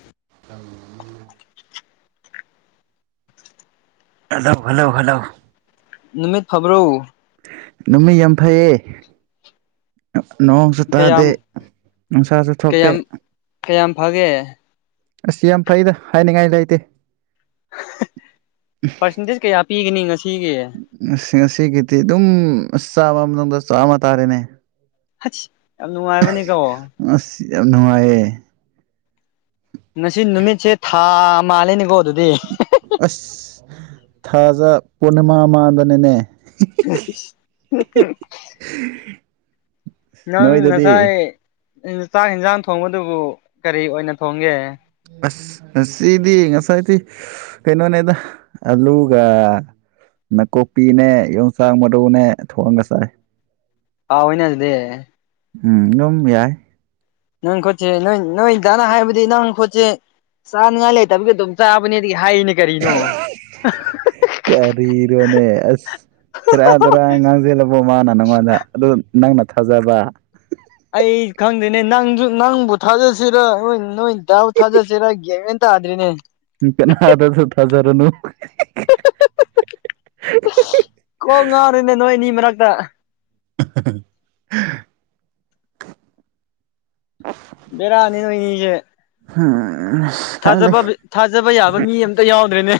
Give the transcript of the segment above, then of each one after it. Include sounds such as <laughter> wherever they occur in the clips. <inaudible> Hello hello hello ꯅꯨꯃꯤꯠ ꯐꯕ꯭ꯔꯣ ꯅꯨꯃꯤꯠ ꯌꯥꯝ ꯐꯩꯌꯦ ꯅꯣꯡꯁꯨ ꯇꯥꯗꯦ ꯀꯌꯥꯝ ꯅꯨꯡꯁꯥꯁꯨ ꯊꯣꯛꯇꯦ ꯀꯌꯥꯝ ꯀꯌꯥꯝ ꯐꯒꯦ ꯑꯁ ꯌꯥꯝ ꯐꯩꯗ ꯍꯥꯏꯅꯤꯡꯉꯥꯏ ꯂꯩꯇꯦ ꯄꯥꯔꯁꯦꯟꯇꯦꯖ ꯀꯌꯥ ꯄꯤꯒꯅꯤ ꯉꯁꯤꯒꯤ ꯑꯁ ꯉꯁꯤꯒꯤꯗꯤ ꯑꯗꯨꯝ ꯑꯁ ꯆꯥꯝꯃ ꯃꯅꯨꯡꯗ ꯆꯥꯝꯃ ꯇꯥꯔꯦꯅꯦ ꯑꯁ ꯌꯥꯝ ꯅꯨꯡꯉꯥꯏꯕꯅꯦꯀꯣ ꯑꯁ ꯌꯥꯝ ꯅꯨꯡꯉꯥꯏꯌꯦ ꯉꯁꯤ ꯅꯨꯃꯤꯠꯁꯦ ꯊꯥ ꯃꯥꯜꯂꯦꯅꯦꯀꯣ ꯑꯗꯨꯗꯤ ꯑꯁ ꯊꯥꯖ ꯄꯨꯔꯅꯤꯃꯥ ꯃꯥꯟꯗꯅꯦꯅꯦ ꯑꯩꯁ ꯍꯝꯍꯝ <inaudible> ꯅꯪ ꯅꯣꯏꯗꯗꯤ ꯉꯁꯥꯏ ꯆꯥꯛ ꯌꯦꯟꯁꯥꯡ ꯊꯣꯡꯕꯗꯨꯕꯨ ꯀꯔꯤ ꯑꯣꯏꯅ ꯊꯣꯡꯒꯦ ꯑꯁ ꯉꯁꯤꯗꯤ ꯉꯁꯥꯏꯗꯤ ꯀꯩꯅꯣꯅꯦꯗ ꯑꯂꯨꯒ ꯅꯥꯀꯨꯛꯄꯤꯅꯦ ꯌꯣꯡꯆꯥꯛ ꯃꯔꯨꯅꯦ ꯊꯣꯡꯉꯒ ꯆꯥꯏ ꯍꯥꯎꯏꯅꯦ ꯑꯗꯨꯗꯤ ꯎꯝ ꯑꯗꯨꯝ ꯌꯥꯏ ꯅꯪ ꯈꯨꯠꯁꯤ ꯅꯣꯏ ꯅꯣꯏꯗꯥꯅ ꯍꯥꯏꯕꯗꯤ ꯅꯪ ꯈꯨꯠꯁꯦ ꯆꯥꯅꯤꯡꯉꯥꯏ ꯂꯩꯇꯕꯒꯤ ꯑꯗꯨꯝ ꯆꯥꯕꯅꯦꯗꯤ ꯍꯥꯏꯅꯦ ꯀꯔꯤꯅꯣ ꯀꯔꯤꯔꯣꯅꯦ ꯑꯁ ꯁꯦꯔꯥꯟ ꯇꯨꯔꯥꯟ ꯉꯥꯡꯁꯜꯂꯕꯣ ꯃꯥꯅ ꯅꯪꯉꯣꯟꯗ ꯑꯗꯨ ꯅꯪꯅ ꯊꯥꯖꯕ ꯑꯩ ꯈꯪꯗꯦꯅꯦ ꯅꯪꯁꯨ ꯅꯪꯕꯨ ꯊꯥꯖꯠꯁꯤꯔ ꯅꯣꯏ ꯅꯣꯏ ꯗꯥꯕꯨ ꯊꯥꯖꯁꯤꯔ ꯒ꯭ꯌꯥꯟꯃꯦꯟ ꯠꯇꯥꯗ꯭ꯔꯅꯦ ꯏ ꯀꯅ ꯑꯔꯗ ꯍꯖꯔꯣꯅꯨ ꯀꯣꯛ ꯉꯥꯔꯦꯅꯦ ꯅꯣꯏ ꯑꯅꯤ ꯃꯔꯛꯇ <unintelligible> ꯑ ꯕꯔꯥꯅꯤ ꯅꯣꯏꯅꯤꯁꯦ ꯎꯝ ꯈꯪꯗꯦ ꯊꯥꯖꯕ ꯊꯥꯖꯕ ꯌꯥꯕ ꯃꯤ ꯑꯃꯝꯇ ꯌꯥꯎꯗ꯭ꯔꯦꯅꯦ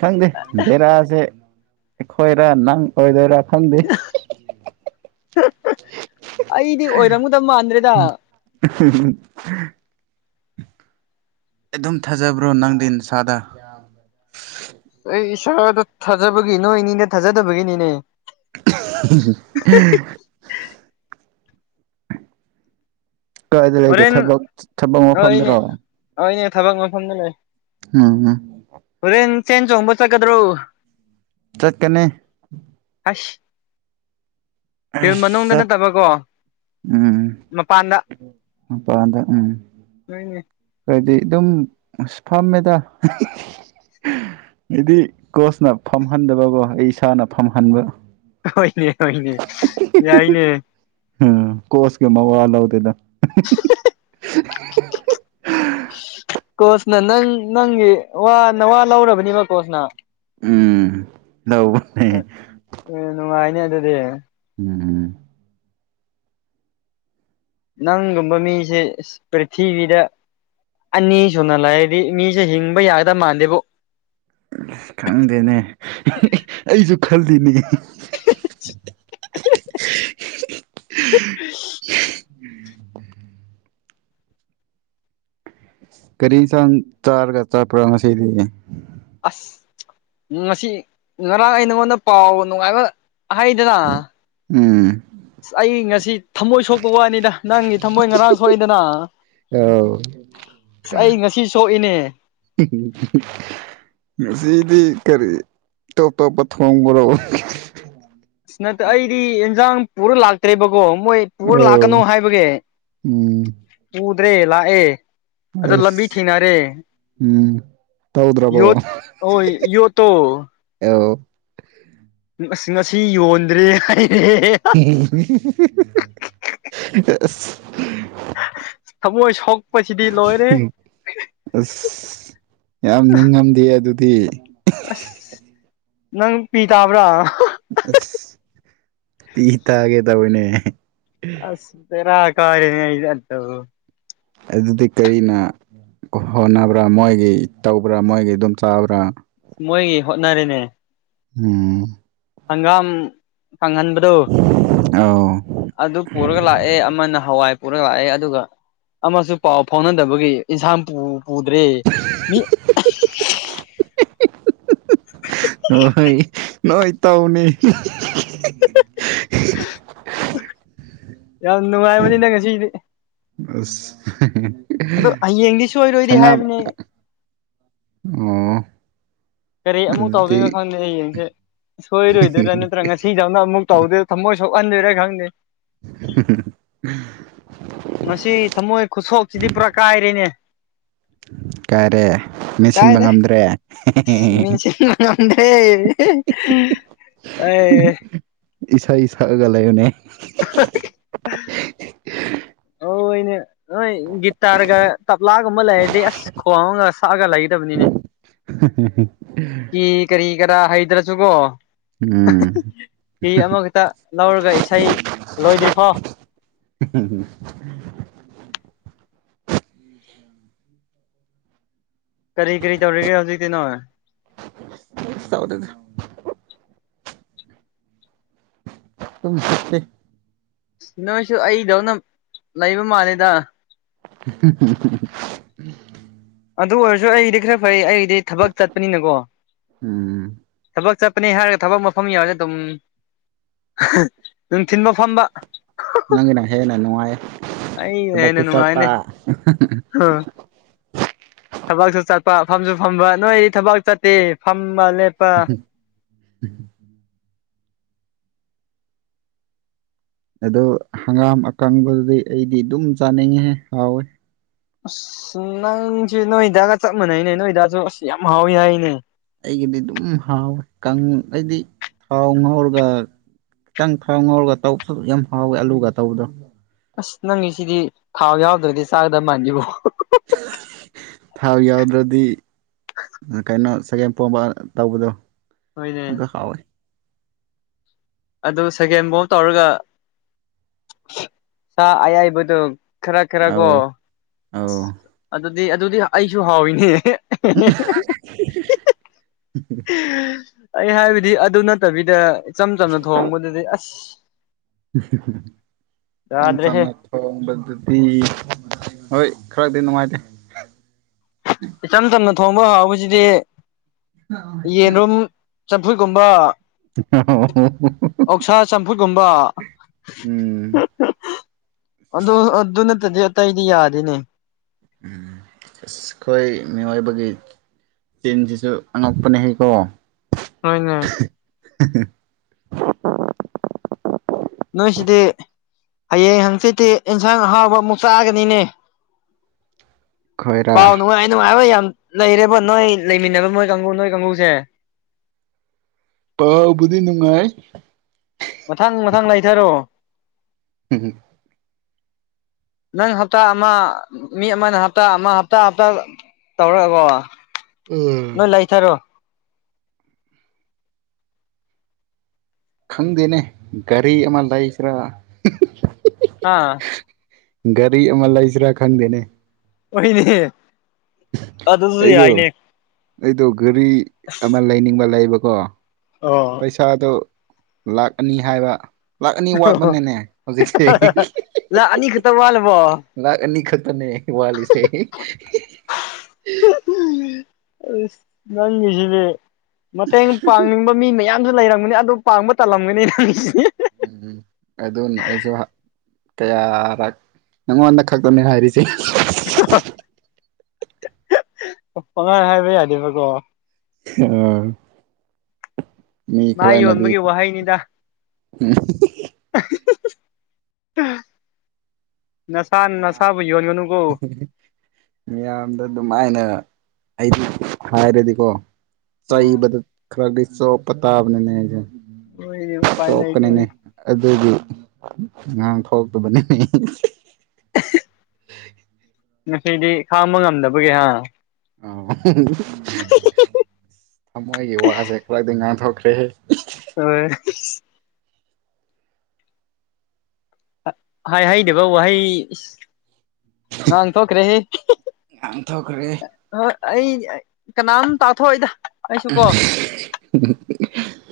ꯈꯪꯗꯦ ꯗꯦꯔꯥꯁꯦ ꯑꯩꯈꯣꯏꯔꯥ ꯅꯪ ꯑꯣꯏꯗꯧꯔ ꯊꯗꯤ ꯑꯩꯗꯤ ꯑꯣꯏꯔꯝꯒꯨꯗꯕ ꯃꯥꯟꯗ꯭ꯔꯦꯗ <unintelligible> ꯑꯩ ꯑꯗꯨꯝ ꯊꯥꯖꯕ꯭ꯔꯣ ꯅꯪꯗꯤ ꯅꯁꯥꯗ ꯑꯩ ꯏꯁꯥꯗ ꯊꯥꯖꯕꯒꯤ ꯅꯣꯏ ꯏꯅꯤꯗ ꯊꯥꯖꯗꯕꯒꯤꯅꯤꯅꯦ <unintelligible> ꯀꯏꯗ ꯂꯩꯒꯦ ꯍꯣꯔꯦꯟ ꯊꯕꯛ ꯊꯕꯛ ꯃꯐꯝꯗꯨꯅꯣ ꯑꯩꯅꯦ ꯊꯕꯛ ꯃꯐꯝꯗ ꯂꯩ <unintelligible> ꯍꯣꯔꯦꯟ ꯆꯦꯟ ꯆꯣꯡꯕ ꯆꯠꯀꯗ꯭ꯔꯣ ꯆꯠꯀꯅꯤ ꯑꯥꯁ ꯐꯤꯜ ꯃꯅꯨꯡꯗ ꯑꯁ ꯆꯠ ꯅꯠꯇꯕꯀꯣ ꯎꯝ ꯃꯄꯥꯟꯗ ꯃꯄꯥꯟꯗ ꯎꯝ <unintelligible> ꯈꯣꯏꯗꯤ ꯑꯗꯨꯝ ꯑꯁ ꯐꯝꯃꯦꯗ ꯍꯥꯏꯗꯤ ꯀꯣꯁꯅ ꯐꯝꯍꯟꯗꯕꯀꯣ ꯑꯩ ꯏꯁꯥꯅ ꯐꯝꯍꯟꯕ ꯍꯣꯏꯅꯦ ꯍꯣꯏꯅꯦ ꯌꯥꯏꯅꯦ ꯎꯝ ꯀꯣꯁꯒ ꯃꯋꯥ ꯂꯧꯗꯦꯗ <unintelligible> ꯀꯣꯁꯅ ꯅꯪ ꯅꯪꯒꯤ ꯋꯥ ꯅꯋꯥ ꯂꯧꯔꯕꯅꯤꯕ ꯀꯣꯁꯅ ꯎꯝ ꯂꯧꯕ ꯑꯦ ꯅꯨꯡꯉꯥꯏꯅꯦ ꯑꯗꯨꯗꯤ ꯎꯝ ꯅꯪꯒꯨꯝꯕ ꯃꯤꯁꯦ ꯏꯁ ꯄ꯭ꯔꯤꯊꯤꯕꯤꯗ ꯑꯅꯤ ꯁꯨꯅ ꯂꯩꯔꯗꯤ ꯃꯤꯁꯦ ꯍꯤꯡꯕ ꯌꯥꯒꯗꯕ ꯃꯥꯟꯗꯦꯕꯨ ꯈꯪꯗꯦꯅꯦ ꯑꯩꯁꯨ ꯈꯜꯂꯤꯅꯤ <unintelligible> ꯀꯔꯤ ꯏꯟꯁꯥꯡ ꯆꯥꯔꯒ ꯆꯠꯄ꯭ꯔ ꯉꯁꯤꯗꯤ ꯑꯁ ꯉꯁꯤ ꯉꯔꯥꯡ ꯑꯩ ꯅꯉꯣꯟꯗ ꯄꯥꯎ ꯅꯨꯡꯉꯥꯏꯕ ꯍꯥꯏꯗꯅ ꯎꯝ ꯁ ꯑꯩ ꯉꯁꯤ ꯊꯃꯣꯏ ꯁꯣꯛꯄ ꯋꯥꯅꯤꯗ ꯅꯪꯒꯤ ꯊꯃꯣꯏ ꯉꯔꯥꯡ ꯁꯣꯛꯏꯗꯅ ꯑꯥꯎ ꯑꯁ ꯑꯩ ꯉꯁꯤ ꯁꯣꯛꯏꯅꯦ <unintelligible> ꯉꯁꯤꯗꯤ ꯀꯔꯤ ꯇꯣꯞ ꯇꯣꯞꯄ ꯊꯣꯡꯕꯔꯣ ꯑꯁ ꯅꯠꯇ ꯑꯩꯗꯤ ꯌꯦꯟꯖꯥꯡ ꯄꯨꯔ ꯂꯥꯛꯇ꯭ꯔꯦꯕꯀꯣ ꯃꯣꯏ ꯄꯨꯔ ꯂꯥꯛꯀꯅꯨ ꯑꯣ ꯍꯥꯏꯕꯒꯤ ꯎꯝ ꯄꯨꯗ꯭ꯔꯦ ꯂꯥꯛꯑꯦ ꯑꯗꯨ ꯂꯝꯕꯤ ꯑꯁ ꯊꯦꯡꯅꯔꯦ ꯎꯝ ꯇꯧꯗ꯭ꯔꯕꯣ ꯌꯣꯠ ꯍꯣꯏ ꯌꯣꯠꯇꯣ ꯑꯦꯎ ꯉꯁꯤ ꯌꯣꯟꯗ꯭ꯔꯦ ꯍꯥꯏ <unintelligible> <unintelligible> ꯑꯁ ꯊꯃꯣꯏ ꯁꯣꯛꯄꯁꯤꯗꯤ ꯂꯣꯏꯔꯦ꯫ ꯑꯁ ꯌꯥꯝ ꯅꯤꯡꯉꯝꯗꯦ ꯑꯗꯨꯗꯤ ꯑꯁ ꯅꯪ ꯄꯤ ꯇꯥꯕ꯭ꯔꯥ ꯑꯁ ꯄꯤ ꯇꯥꯒꯦ ꯇꯥꯋꯤꯅꯦ꯫ ꯑꯁ ꯕꯦꯔꯥ ꯀꯥꯏꯔꯦꯍꯦ ꯑꯗꯨ ꯑꯗꯨꯗꯤ ꯀꯔꯤꯅ ꯍꯣꯠꯅꯕ꯭ꯔꯥ ꯃꯣꯏꯒꯤ ꯇꯧꯕ꯭ꯔꯥ ꯃꯣꯏꯒꯤ ꯑꯗꯨꯝ ꯆꯥꯕ꯭ꯔꯥ꯫ ꯃꯣꯏꯒꯤ ꯍꯣꯠꯅꯔꯦꯅꯦ ꯎꯝ ꯍꯪꯒꯥꯝ ꯐꯪꯍꯟꯕꯗꯨ ꯑꯥꯎ ꯑꯗꯨ ꯄꯨꯔꯒ ꯂꯥꯛꯑꯦ ꯑꯃꯅ ꯍꯋꯥꯏ ꯄꯨꯔꯒ ꯂꯥꯛꯑꯦ ꯑꯗꯨꯒ ꯑꯃꯁꯨ ꯄꯥꯎ ꯐꯥꯎꯅꯗꯕꯒꯤ ꯏꯟꯁꯥꯡ ꯄꯨ ꯄꯨꯗ꯭ꯔꯦ ꯃꯤ ꯍꯣꯏ ꯅꯣꯏ ꯇꯧꯅꯤ ꯌꯥꯝ ꯅꯨꯡꯉꯥꯏꯕꯅꯤꯅ ꯉꯁꯤꯗꯤ꯫ ꯑꯁ ꯑꯗꯣ ꯍꯌꯦꯡꯗꯤ <unintelligible> ꯁꯣꯏꯔꯣꯏꯗꯤ ꯁꯉꯝ ꯍꯥꯏꯕꯅꯤ ꯑꯣ ꯀꯔꯤ ꯑꯃꯨꯛ ꯑꯗꯨꯗꯤ ꯇꯧꯗꯣꯏꯅꯣ ꯈꯪꯗꯦ ꯑꯩ ꯌꯦꯡꯁꯦ ꯁꯣꯏꯔꯣꯏꯗꯣꯏꯔꯥ ꯅꯠꯇ꯭ꯔꯥ ꯉꯁꯤꯗꯧꯅ ꯑꯃꯨꯛ ꯇꯧꯗꯦ ꯊꯃꯣꯏ ꯁꯣꯛꯍꯟꯗꯣꯏꯔ ꯈꯪꯗꯦ <unintelligible> ꯎꯝ ꯉꯁꯤ ꯊꯝꯃꯣꯏ ꯈꯨꯁꯣꯛꯁꯤꯗꯤ ꯄꯨꯔꯥ ꯀꯥꯏꯔꯦꯅꯦ꯫ ꯀꯥꯏꯔꯦ ꯃꯦꯠꯁꯤꯟꯕ ꯀꯥꯏꯔꯦ ꯉꯝꯗ꯭ꯔꯦ ꯃꯦꯟꯁꯤꯟꯕ ꯉꯝꯗ꯭ꯔꯦ ꯑꯩ ꯏꯁꯩ ꯁꯛꯑꯒ ꯂꯩꯌꯨꯅꯦ꯫ ꯑ ꯑꯣꯏꯅꯦ ꯍꯣꯏ ꯒꯤꯇꯥꯔꯒ ꯇꯞꯂꯥꯒꯨꯝꯕ ꯂꯩꯔꯗꯤ ꯑꯁ ꯈꯣꯡꯑꯒ ꯁꯛꯑꯒ ꯂꯩꯒꯗꯕꯅꯤꯅꯦ꯫ ꯀꯤ <unintelligible> ꯀꯔꯤ ꯀꯔꯥ ꯍꯩꯗ꯭ꯔꯁꯨꯀꯣ ꯎꯝ ꯐꯤ ꯑꯃꯈꯛꯇ ꯂꯧꯔꯒ ꯏꯁꯩ ꯂꯣꯏꯗ꯭ꯔꯤꯐꯧ ꯎ ꯀꯔꯤ ꯀꯔꯤ ꯇꯧꯔꯤꯒꯦ ꯍꯧꯖꯤꯛꯇꯤꯅꯣꯏ꯫ ꯀꯩꯁꯨ ꯇꯧꯗꯦꯗ꯫ ꯎꯝ ꯇꯦ ꯅꯣꯏꯁꯨ ꯑꯩꯗꯧꯅ ꯂꯩꯕ ꯃꯥꯜꯂꯦꯗ꯫ <unintelligible> ꯑꯗꯨ ꯑꯣꯏꯔꯁꯨ ꯑꯩꯗꯤ ꯈꯔ ꯐꯩ ꯑꯩꯒꯤꯗꯤ ꯊꯕꯛ ꯆꯠꯄꯅꯤꯅꯒꯣ꯫ ꯎꯝ ꯊꯕꯛ ꯆꯠꯄꯅꯦ ꯍꯥꯏꯔꯒ ꯊꯕꯛ ꯃꯐꯝ ꯌꯥꯎꯔ ꯑꯗꯨꯝ꯫ ꯅꯨꯡꯊꯤꯟꯕꯧ ꯐꯝꯕ ꯅꯪꯒꯤꯅ ꯍꯦꯟꯅ ꯅꯨꯡꯉꯥꯏ꯫ ꯑꯩꯩꯒꯤꯅ ꯍꯦꯟꯅꯥ ꯊꯕꯛꯁꯨ ꯆꯠꯄ ꯅꯨꯡꯉꯥꯏꯅꯦ꯫ ꯊꯕꯛꯁꯨ ꯆꯠꯄ ꯐꯝꯁꯨ ꯐꯝꯕ ꯅꯣꯏꯗꯤ ꯊꯕꯛ ꯆꯠꯇꯦ ꯐꯝ ꯃ ꯂꯦꯞ ꯎ ꯑꯗꯨ ꯍꯪꯒꯥꯝ ꯑꯀꯪꯕꯗꯨꯗꯤ ꯑꯩꯗꯤ ꯑꯗꯨꯝ ꯆꯥꯅꯤꯡꯉꯦꯍꯦ ꯍꯥꯎꯋꯦ꯫ ꯑꯁ ꯅꯪꯁꯦ ꯅꯣꯏꯗꯒ ꯆꯞ ꯃꯥꯟꯅꯩꯅꯦ ꯅꯣꯏꯗꯁꯨ ꯑꯁ ꯌꯥꯝ ꯍꯥꯎꯋꯤ ꯍꯥꯏꯅꯦ꯫ ꯑꯩꯒꯤꯗꯤ ꯑꯗꯨꯝ ꯍꯥꯎꯋꯦ ꯀꯪ ꯑꯩꯗꯤ ꯊꯥꯎ ꯉꯥꯎꯔꯒ ꯈꯤꯇꯪ ꯊꯥꯎ ꯉꯥꯎꯔꯒ ꯇꯧꯕꯁꯨ ꯌꯥꯝ ꯍꯥꯎꯋꯦ ꯑꯂꯨꯒ ꯇꯧꯕꯗꯣ꯫ ꯑꯁ ꯅꯪꯒꯤꯁꯤꯗꯤ ꯊꯥꯎ ꯌꯥꯎꯗ꯭ꯔꯗꯤ ꯆꯥꯒꯗꯕ ꯃꯥꯟꯗꯦꯕꯣ꯫ ꯊꯥꯎ ꯌꯥꯎꯗ꯭ꯔꯗꯤ ꯀꯩꯅꯣ ꯁꯒꯦꯝ ꯄꯣꯝꯕ ꯇꯧꯕꯗꯣ ꯍꯣꯏꯅꯦ ꯑꯗꯨ ꯍꯥꯎꯋꯦ꯫ ꯑꯗꯨ ꯁꯒꯦꯟꯐꯥꯎꯕ ꯇꯧꯔꯒ ꯁꯥ ꯑꯌꯥꯏꯕꯗꯨꯣ ꯈꯔ ꯈꯔ ꯀꯣ ꯑꯧ ꯑꯧ ꯑꯁ ꯑꯗꯨꯗꯤ ꯑꯗꯨꯗꯤ ꯑꯩꯁꯨ ꯍꯥꯎꯏꯤꯅꯦ ꯑ ꯑꯩ ꯍꯥꯏꯕꯗꯤ ꯑꯗꯨ ꯅꯠꯇꯕꯤꯗ ꯏꯆꯝ ꯆꯝꯅ ꯊꯣꯡꯕꯗꯗꯤ ꯑꯁ ꯌꯥꯝꯝ ꯌꯥꯗ꯭ꯔꯦꯍꯦ ꯁꯝꯅ ꯊꯣꯡꯕꯗꯨꯗꯤ ꯍꯣꯏ ꯈꯔꯗꯤ ꯅꯨꯡꯉꯥꯏꯇꯦ ꯏꯆꯝ ꯆꯝꯅ ꯊꯣꯡꯕ ꯍꯥꯎꯕꯁꯤꯗꯤ ꯌꯦꯟꯔꯨꯝ ꯆꯝꯐꯨꯠꯀꯨꯝꯕ ꯑꯣꯛꯁꯥ ꯆꯝꯐꯨꯠꯀꯨꯝꯕ ꯎꯝ ꯑꯗꯨ ꯑꯗꯨ ꯅꯠꯇꯗꯤ ꯑꯇꯩꯗꯤ ꯌꯥꯗꯦꯅꯦ ꯎ ꯑꯩꯈꯣꯏ ꯃꯤꯑꯣꯏꯕꯒꯤ ꯆꯤꯟꯁꯤꯁꯨ ꯑꯉꯛꯄꯅꯦ ꯍꯩꯀꯣ ꯅ ꯅ ꯑ ꯅꯣꯏꯁꯤꯗꯤ ꯍꯌꯦꯡ ꯍꯪꯆꯤꯠꯇꯤ ꯏꯟꯁꯥꯡ ꯑꯍꯥꯎꯕ ꯑꯃꯨꯛ ꯆꯥꯛꯑꯒꯅꯤꯅꯦ ꯈꯣꯏꯔꯥ ꯄꯥꯎ ꯅꯨꯡꯉꯥꯏ ꯅꯨꯡꯉꯥꯏꯕ ꯌꯥꯝ ꯂꯩꯔꯦꯕ ꯅꯣꯏ ꯂꯩꯃꯤꯟꯅꯕ ꯅꯣꯏ ꯀꯥꯡꯕꯨ ꯅꯣꯏ ꯀꯥꯡꯒꯨꯁꯦ ꯑꯕꯨꯗꯤ ꯅꯨꯡꯉꯥꯏ ꯃꯊꯪ ꯃꯊꯪ ꯂꯩꯅꯥꯊꯔꯣꯑꯣ ꯍꯝ ꯅꯪ ꯍꯞꯇꯥ ꯑꯃ ꯃꯤ ꯑꯃꯅ ꯍꯞꯇꯥ ꯑꯃ ꯍꯞꯇꯥ ꯍꯞꯇꯥ ꯇꯧꯔꯛꯑꯕꯣ ꯅꯣꯏ ꯂꯩꯊꯔꯣ ꯈꯪꯗꯦꯅꯦ ꯒꯥꯔꯤ ꯑꯃ ꯂꯩꯁꯤꯔꯥ ꯑꯥ ꯒꯥꯔꯤ ꯑꯃ ꯂꯩ ꯏꯆꯔꯥ ꯈꯪꯗꯦꯅꯦ ꯍꯅꯦ ꯑꯗꯨꯁꯨ ꯑꯩꯗꯣ ꯌꯥꯏꯅꯦ ꯑꯩꯗꯣ ꯘꯔꯤ ꯑꯃ ꯂꯩꯅꯤꯡꯕ ꯂꯩꯕꯀꯣ ꯑꯣ ꯄꯩꯁꯥꯗ ꯂꯥꯛ ꯑꯅꯤ ꯍꯥꯏꯕ ꯂꯥꯛ ꯑꯅꯤ ꯋꯥꯠꯄꯅꯅꯦ ꯍꯧꯖꯤꯛꯁꯦ ꯂ ꯑꯅꯤꯈ ꯇꯧ ꯋꯥꯂꯕꯣ ꯂ ꯑꯅꯤ ꯈꯠꯇꯔꯅꯦ ꯋꯥꯂꯤꯁꯦ ꯅꯪꯁꯤꯅꯦꯦ ꯃꯇꯦꯡ ꯄꯥꯡꯅꯤꯡꯕ ꯃꯤ ꯃꯌꯥꯝꯁꯨ ꯂꯩꯔꯝꯒꯅꯤ ꯑꯗꯨ ꯄꯥꯡꯕ ꯇꯜꯂꯝꯒꯅꯤ ꯅꯪꯁꯤ ꯎꯝꯝ ꯑꯗꯨꯅ ꯑꯩꯁꯨ ꯀꯌꯥ ꯅꯪꯉꯣꯟꯗ ꯈꯛꯇꯅꯦ ꯍꯥꯏꯔꯤꯁꯦ ꯑꯉꯥꯏ ꯍꯥꯏꯕ ꯌꯥꯗꯦꯕꯀꯣ ꯑ ꯃꯤ ꯃꯥ ꯈꯔꯅꯗꯤ ꯌꯣꯟꯕꯒꯤ ꯋꯥꯍꯩꯅꯤꯗ ꯎꯝ ꯅꯁꯥ ꯃꯤꯌꯥꯝ ꯅꯁꯥꯕꯨ ꯌꯣꯟꯒꯅꯨꯀꯣ ꯃꯤꯌꯥꯝꯗ ꯑꯗꯨꯃꯥꯏꯅ ꯑꯩ ꯍꯥꯏꯔꯗꯤꯀꯣ ꯈꯔ ꯆꯣ ꯄꯇꯥꯥꯕꯅꯦꯅꯦ ꯅꯣꯏꯗꯤ ꯎꯄꯥꯏ ꯆꯣꯄꯅꯦꯅꯦ ꯂꯩꯇꯦꯅꯦ ꯑꯗꯨꯗꯤ ꯑꯉꯥꯡ ꯊꯣꯛꯂꯛꯇꯕꯅꯤꯅꯦ ꯍ ꯉꯁꯤꯗꯤ ꯈꯥꯡꯕ ꯉꯝꯗꯕꯒꯤꯦ ꯍꯥ ꯑ ꯊꯃꯣꯏꯒꯤ ꯋꯥꯁꯦ ꯈꯔꯗꯤ ꯉꯥꯡꯊꯣꯛꯈ꯭ꯔꯦ ꯍ ꯍꯥꯏ ꯍꯩꯗꯕ ꯋꯥꯍꯩ ꯉꯥꯡ ꯊꯣꯛꯈ꯭ꯔꯦꯍ ꯉꯥꯡꯊꯣꯛꯈ꯭ꯔꯦ ꯍꯣꯏ ꯑꯩ ꯀꯅꯥꯝ ꯇꯥꯊꯣꯛꯏꯗ ꯑꯩꯁꯨ ꯀꯣ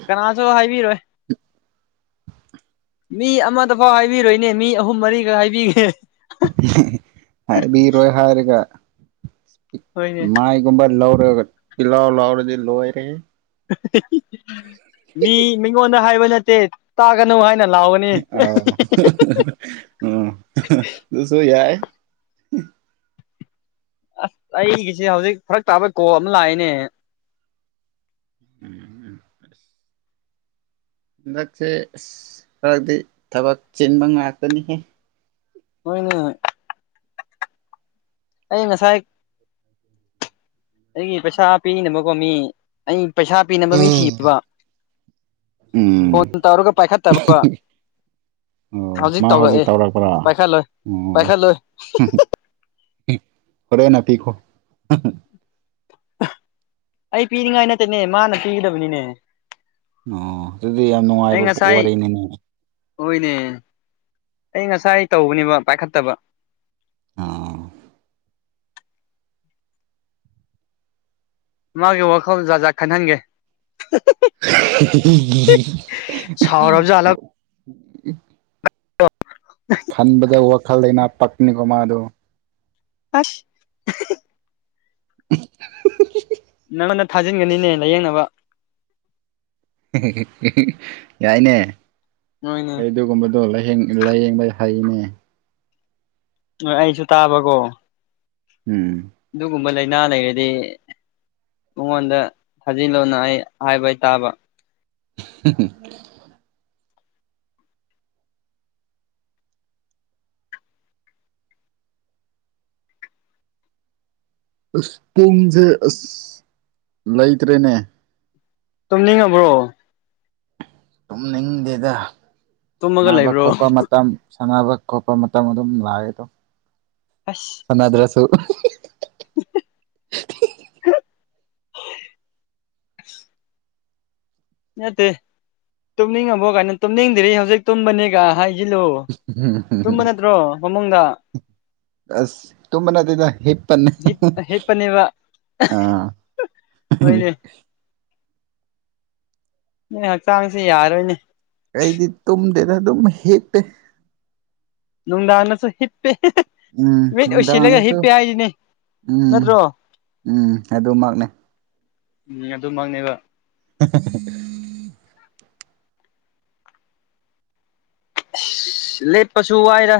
ꯀꯅꯥꯁꯨ ꯍꯥꯏꯕꯤꯔꯣꯏ ꯃꯤ ꯑꯃꯗꯐꯥꯎ ꯍꯥꯏꯕꯤꯔꯣꯏꯅꯦ ꯃꯤ ꯑꯍꯨꯝ ꯃꯔꯤꯈ ꯍꯥꯏꯕꯤꯈ꯭ꯔꯦ ꯍꯥꯏꯕꯤꯔꯣꯏ ꯍꯥꯏꯔꯒ ꯍꯣꯏꯅꯦ ꯃꯥꯏꯒꯨꯝꯕ ꯂꯧꯔꯒ ꯇꯤꯜꯂꯥꯎ ꯂꯥꯎꯔꯗꯤ ꯂꯣꯏꯔꯦ ꯃꯤ ꯃꯤꯉꯣꯟꯗ ꯍꯥꯏꯕ ꯅꯠꯇꯦ ꯇꯥꯒꯅꯨ ꯍꯥꯏꯅ ꯂꯥꯎꯋꯦ ꯑꯥꯎ ꯎꯝ ꯗꯨꯁꯨ ꯌꯥꯏ ꯑꯁ ꯑꯩꯒꯤꯁꯦ ꯍꯧꯖꯤꯛ ꯐꯔꯛ ꯇꯥꯕ ꯀꯣ ꯑꯃ ꯂꯥꯛꯏꯅꯦ ꯎꯝ ꯎ <inaudible> ꯍꯟꯗꯛꯁꯦ ꯑꯁ ꯈꯔꯗꯤ ꯊꯕꯛ ꯆꯤꯟꯕ ꯉꯥꯛꯇꯅꯤꯍꯦ ꯍꯣꯏ ꯅ ꯑꯩ ꯉꯁꯥꯏ ꯑꯩꯒꯤ ꯄꯩꯁꯥ ꯄꯤꯅꯕꯀꯣ ꯃꯤ ꯑꯩ ꯄꯩꯁꯥ ꯄꯤꯅꯕ ꯃꯤ ꯎꯝ ꯊꯤꯌꯦꯕ ꯎꯝ ꯐꯣꯟ ꯇꯧꯔꯒ ꯄꯥꯏꯈꯠꯇꯕ ꯑꯣ ꯍꯧꯖꯤꯛ ꯃꯥ ꯇꯧꯔꯛꯑꯦ ꯇꯧꯔꯛꯄ꯭ꯔꯥ ꯄꯥꯏꯈꯠꯂꯣꯏ ꯑꯣ ꯄꯥꯏꯈꯠꯂꯣꯏ ꯍꯣꯔꯦꯟ ꯅꯄꯤꯈꯣ ꯑꯩ ꯄꯤꯅꯤꯡꯉꯥꯏ ꯅꯠꯇꯅꯦ ꯃꯥꯅ ꯄꯤꯒꯗꯕꯅꯤꯅꯦ ꯑꯣ ꯑꯗꯨꯗꯤ ꯌꯥꯝ ꯑꯩ ꯅꯨꯡꯉꯥꯏꯕ ꯉꯁꯥꯏ ꯋꯥꯔꯤꯅꯤꯅꯦ ꯍꯣꯏꯅꯦ ꯑꯩ ꯉꯁꯥꯏ ꯇꯧꯕꯅꯦꯕ ꯄꯥꯏꯈꯠꯇꯕ ꯑꯥ ꯃꯥꯒꯤ ꯋꯥꯈꯜ ꯖꯥꯠꯖꯥꯠ ꯈꯟꯍꯟꯒꯦ <unintelligible> <unintelligible> ꯁꯥꯎꯔꯖꯥꯠꯂ ꯑ <unintelligible> ꯈꯟꯕꯗ ꯋꯥꯈꯜꯂꯩꯅ ꯄꯛꯅꯤꯀꯣ ꯃꯥꯗꯣ ꯑꯁ <unintelligible> <unintelligible> ꯅꯪꯉꯣꯟꯗ ꯊꯥꯖꯤꯟꯒꯅꯤꯅꯦ ꯂꯥꯏꯌꯦꯡꯅꯕ <unintelligible> ꯌꯥꯏꯅꯦ ꯅꯣꯏꯅ ꯑꯩ ꯑꯗꯨꯒꯨꯝꯕꯗꯣ ꯂꯥꯏꯌꯦꯡꯕ ꯍꯩꯅꯦ ꯍꯣꯏ ꯑꯩꯁꯨ ꯇꯥꯕꯀꯣ ꯎꯝ ꯑꯗꯨꯒꯨꯝꯕ ꯂꯩꯅꯥ ꯂꯩꯔꯗꯤ ꯃꯉꯣꯟꯗ ꯊꯥꯖꯤꯜꯂꯨꯅ ꯑꯩ ꯍꯥꯏꯕ ꯇꯥꯕ <unintelligible> ꯑꯁ ꯄꯨꯡꯖꯦ ꯑꯁ ꯂꯩꯇ꯭ꯔꯦꯅꯦ ꯇꯨꯝꯅꯤꯡꯉꯕ꯭ꯔꯣ ꯇꯨꯝꯅꯤꯡꯗꯦꯗ ꯇꯨꯝꯃꯒ ꯅꯥꯕ ꯂꯩꯕ꯭ꯔꯣ ꯈ‌ꯣꯠꯄ ꯃꯇꯝ ꯁꯥꯟꯅꯕ ꯈꯣꯠꯄ ꯃꯇꯝ ꯑꯗꯨꯝ ꯂꯥꯛꯑꯦ ꯑꯗꯣ ꯑꯁ ꯁꯟꯅꯗ꯭ꯔꯁꯨ <unintelligible> <unintelligible> ꯅꯠꯇꯦ ꯇꯨꯝꯅꯤꯡꯉꯕꯣ ꯀꯥꯏꯅ ꯇꯨꯝꯅꯤꯡꯗ꯭ꯔꯤ ꯍꯧꯖꯤꯛ ꯇꯨꯝꯕꯅꯦꯒ ꯍꯥꯏ ꯖꯤꯜꯂꯣ ꯇꯨꯝꯕ ꯅꯠꯇ꯭ꯔꯣ ꯐꯝꯃꯨꯡꯗ ꯑꯁ ꯇꯨꯝꯕ ꯅꯠꯇꯦꯗ ꯍꯤꯞ ꯄ ꯅꯩ ꯍꯤꯞꯄꯅꯦꯕ ꯑꯥ ꯍꯣꯏꯅꯦ <unintelligible> ꯅꯣꯏ ꯍꯛꯆꯥꯡꯁꯦ ꯌꯥꯔꯣꯏꯅꯦ ꯑꯩꯗꯤ ꯇꯨꯝꯗꯦꯗ ꯑꯗꯨꯝ ꯍꯤꯞꯄꯦ ꯅꯨꯡꯗꯥꯡꯗꯁꯨ ꯍꯤꯞꯄꯦ ꯎꯝ ꯃꯤꯠ ꯎꯏꯁꯤꯜꯂꯒ ꯅꯨꯡꯗꯥꯡꯗꯁꯨ ꯍꯤꯞꯄꯦ ꯍꯥꯏꯁꯤꯅꯦ ꯎꯝ ꯅꯠꯇ꯭ꯔꯣ ꯎꯝ ꯑꯗꯨꯃꯛꯅꯦ ꯎꯝ ꯑꯗꯨꯃꯛꯅꯦꯕ <unintelligible> ꯑꯁ ꯂꯦꯞꯄꯁꯨ ꯋꯥꯏꯗ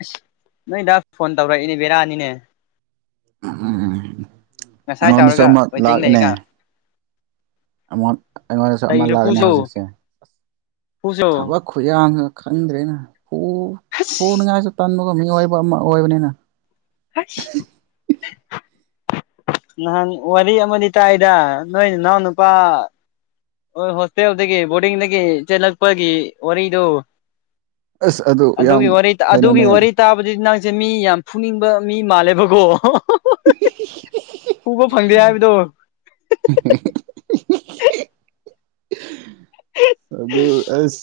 ꯑꯁ ꯅꯣꯏꯗꯥ ꯐꯣꯟ ꯇꯧꯔꯛꯏꯅꯦ ꯕꯦꯔꯅꯤꯅ‌ꯦ ꯎ ꯉꯁꯥꯏ ꯑꯩꯉꯣꯟꯗꯁꯨ ꯇꯧꯔꯒ ꯑꯃ ꯋꯦꯇꯤꯡ ꯂꯥꯛꯏꯅꯦ ꯂꯩꯒ ꯑꯃ ꯑꯩꯉꯣꯟꯗꯁꯨ ꯑꯃ ꯀꯩꯁꯨ ꯂꯥꯛꯑꯅꯤ ꯐꯨꯁꯨ ꯍꯧꯖꯤꯛꯁꯦ ꯐꯨꯁꯨ ꯊꯕꯛ ꯈꯨꯌꯥꯝꯁꯨ ꯈꯪꯗ꯭ꯔꯦꯅ‌ꯦ ꯐꯨ ꯑꯁ ꯐꯨꯅꯤꯡꯉꯥꯏꯁꯨ ꯇꯟꯕ ꯃꯤ ꯑꯣꯏꯕ ꯑꯃ ꯑꯣꯏꯕꯅꯤꯅ ꯑꯁ ꯅꯍꯥꯟ ꯋꯥꯔꯤ ꯑꯃꯗꯤ ꯇꯥꯏꯗ ꯅꯣꯏ ꯏꯅꯥꯎ ꯅꯨꯄꯥ ꯍꯣꯏ ꯍꯣꯁꯇꯦꯜꯗꯒꯤ ꯕꯣꯔꯗꯤꯡꯗꯒꯤ ꯆꯦꯜꯂꯛꯄꯒꯤ ꯋꯥꯔꯤꯗꯨ ꯑꯁ ꯑꯗꯨ ꯌꯥꯝ ꯑꯗꯨꯒꯤ ꯋꯥꯔꯤ ꯑꯗꯨꯒꯤ ꯀꯩꯅꯣꯅꯦ ꯋꯥꯔꯤ ꯇꯥꯕꯗꯤ ꯅꯪꯁꯦ ꯃꯤ ꯌꯥꯝ ꯐꯨꯅꯤꯡꯕ ꯃꯤ ꯃꯥꯜꯂꯦꯕꯀꯣ <unintelligible> ꯍꯨꯝ ꯍꯨꯝ <unintelligible> ꯎꯕ ꯐꯪꯗꯦ ꯍꯥꯏꯕꯗꯣ ꯍꯨꯝ ꯍꯨꯝ <unintelligible> ꯑꯗꯨ ꯑꯁ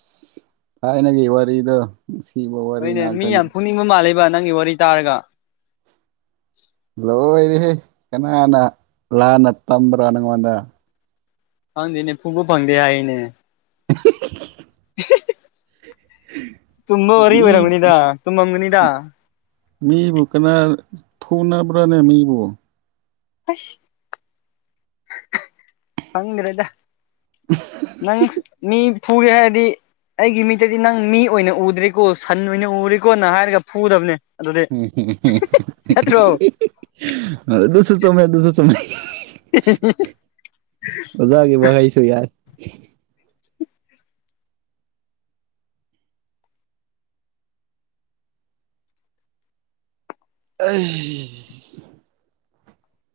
ꯊꯥꯏꯅꯒꯤ ꯋꯥꯔꯤꯗ‌ꯣ ꯅꯨꯡꯁꯤꯕꯣ ꯍꯣꯏꯅꯦ ꯃꯤ ꯌꯥꯝ ꯐꯨꯅꯤꯡꯕ ꯃꯥꯜꯂꯦꯕ ꯅꯪꯒꯤ ꯋꯥꯔꯤ ꯇꯥꯔꯒ ꯂꯣꯏꯔꯍꯦ ꯀꯅꯥꯅ ꯂꯥꯟꯅ ꯇꯝꯕ꯭ꯔꯣ ꯅꯪꯉꯣꯟꯗ ꯈꯪꯗꯦꯅꯦ ꯐꯨꯕ ꯐꯪꯗꯦ ꯍꯥꯏꯌꯦꯅꯦ <unintelligible> ꯑꯍꯤ ꯍꯤ <inaudible> ꯇꯨꯝꯕ ꯋꯥꯔꯤ ꯃꯤ ꯑꯣꯏꯔꯝꯒꯅꯤꯗ ꯇꯨꯝꯃꯝꯒꯅꯤꯗ ꯃꯤꯕꯨ ꯀꯅꯥ ꯐꯨꯅꯕ꯭ꯔꯥꯅꯦ ꯃꯤꯕꯨ ꯑꯁ ꯈꯪꯗ꯭ꯔꯦꯗ ꯅꯪ ꯃꯤ ꯐꯨꯒꯦ ꯍꯥꯏꯔꯗꯤ ꯑꯩꯒꯤ ꯃꯤꯠꯇꯗꯤ ꯅꯪ ꯃꯤ ꯑꯣꯏꯅ ꯎꯗ꯭ꯔꯦꯀꯣ ꯁꯟ ꯑꯣꯏꯅ ꯎꯔꯦꯀꯣꯅ ꯍꯥꯏꯔꯒ ꯐꯨꯒꯗꯕꯅꯦ <unintelligible> ꯑꯗꯨꯁꯨ ꯆꯨꯝꯃꯦ ꯑꯗꯨꯁꯨ ꯆꯨꯝꯃꯦ <unintelligible> <unintelligible> ꯑꯣꯖꯥꯒꯤ ꯋꯥꯍꯩꯁꯨ ꯌꯥꯏ ꯑꯩꯁ